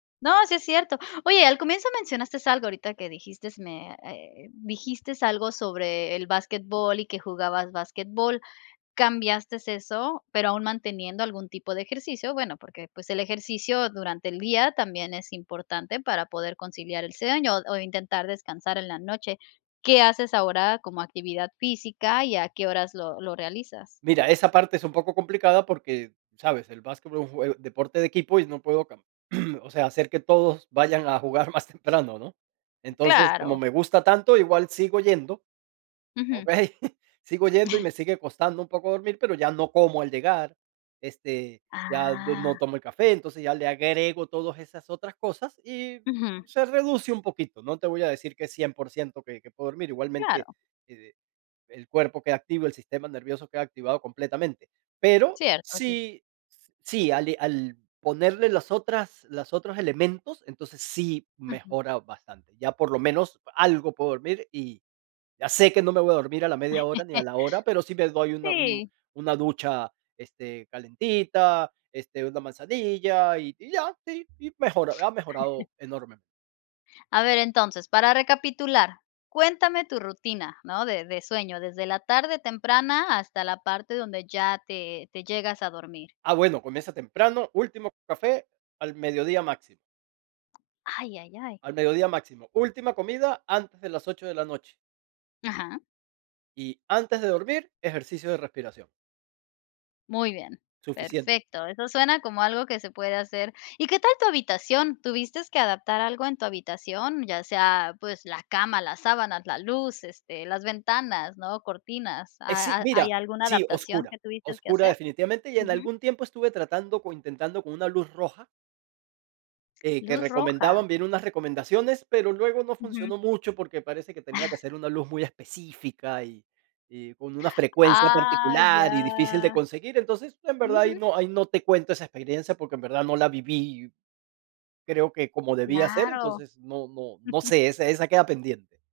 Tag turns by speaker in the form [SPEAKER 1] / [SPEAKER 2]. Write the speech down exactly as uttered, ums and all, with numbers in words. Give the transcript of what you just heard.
[SPEAKER 1] No, sí es cierto. Oye, al comienzo mencionastes algo ahorita que dijistes me eh, dijistes algo sobre el basquetbol y que jugabas basquetbol. ¿cambiastes eso, pero aún manteniendo algún tipo de ejercicio? Bueno, porque, pues, el ejercicio durante el día también es importante para poder conciliar el sueño o, intentar descansar en la noche. ¿Qué haces ahora como actividad física, y a qué horas lo lo realizas?
[SPEAKER 2] Mira, esa parte es un poco complicada porque, ¿sabes?, el basquetbol es un jue deporte de equipo, y no puedo cam o sea, hacer que todos vayan a jugar más temprano, ¿no? Entonces, como
[SPEAKER 1] Claro.
[SPEAKER 2] me gusta tanto, igual sigo yendo,
[SPEAKER 1] Ujú.
[SPEAKER 2] ¿okey? Sigo yendo, y me sigue costando un poco dormir, pero ya no como al llegar, este, ya du no
[SPEAKER 1] Ah.
[SPEAKER 2] tomo el café. Entonces ya le agrego todas esas otras cosas, y
[SPEAKER 1] Ujú.
[SPEAKER 2] se reduce un poquito, no te voy a decir que es cien por ciento que que puedo dormir, igualmente
[SPEAKER 1] Claro.
[SPEAKER 2] e el cuerpo queda activo, el sistema nervioso queda activado completamente. Pero,
[SPEAKER 1] Cierto, sí.
[SPEAKER 2] si sí, al al ponerle las otras las otros elementos, entonces sí
[SPEAKER 1] Ujú.
[SPEAKER 2] mejora bastante, ya por lo menos algo puedo dormir, y ya sé que no me voy a dormir a la media hora ni a la hora, pero sí me doy una un
[SPEAKER 1] Sí.
[SPEAKER 2] una ducha, este, calentita, este, una manzanilla y y ya, sí, y mejoró, ha mejorado enormemente.
[SPEAKER 1] A ver, entonces, para recapitular, cuéntame tu rutina, ¿no?, de de sueño, desde la tarde temprana, hasta la parte donde ya te te llegas a dormir.
[SPEAKER 2] Ah, bueno, comienza temprano, último café al mediodía máximo.
[SPEAKER 1] Ay, ay, ay.
[SPEAKER 2] Al mediodía máximo. Última comida antes de las ocho de la noche.
[SPEAKER 1] Ajá.
[SPEAKER 2] Y antes de dormir, ejercicio de respiración.
[SPEAKER 1] Muy bien,
[SPEAKER 2] Suficiente.
[SPEAKER 1] perfecto, eso suena como algo que se puede hacer. ¿Y qué tal tu habitación? ¿tuvistes que adaptar algo en tu habitación? Ya sea, pues, la cama, las sábanas, la luz, este, las ventanas, ¿no? Cortinas.
[SPEAKER 2] Eh, sí,
[SPEAKER 1] ¿Ha hay
[SPEAKER 2] mira
[SPEAKER 1] alguna
[SPEAKER 2] sí,
[SPEAKER 1] adaptación
[SPEAKER 2] oscura,
[SPEAKER 1] que tuviste que
[SPEAKER 2] oscura
[SPEAKER 1] hacer?
[SPEAKER 2] definitivamente, y, en
[SPEAKER 1] Ujú.
[SPEAKER 2] algún tiempo estuve tratando, o, intentando con una luz roja eh, que
[SPEAKER 1] Luz roja.
[SPEAKER 2] recomendaban, vi en unas recomendaciones, pero luego no
[SPEAKER 1] Ujú.
[SPEAKER 2] funcionó mucho porque parece que tenía que ser una luz muy específica, y y con una frecuencia
[SPEAKER 1] Ah,
[SPEAKER 2] particular, y difícil de
[SPEAKER 1] ya.
[SPEAKER 2] conseguir. Entonces, en verdad ahí
[SPEAKER 1] Ujú.
[SPEAKER 2] no ahí no te cuento esa experiencia porque en verdad no la viví creo que como debía ser,
[SPEAKER 1] Claro.
[SPEAKER 2] entonces no no no sé, esa esa queda pendiente.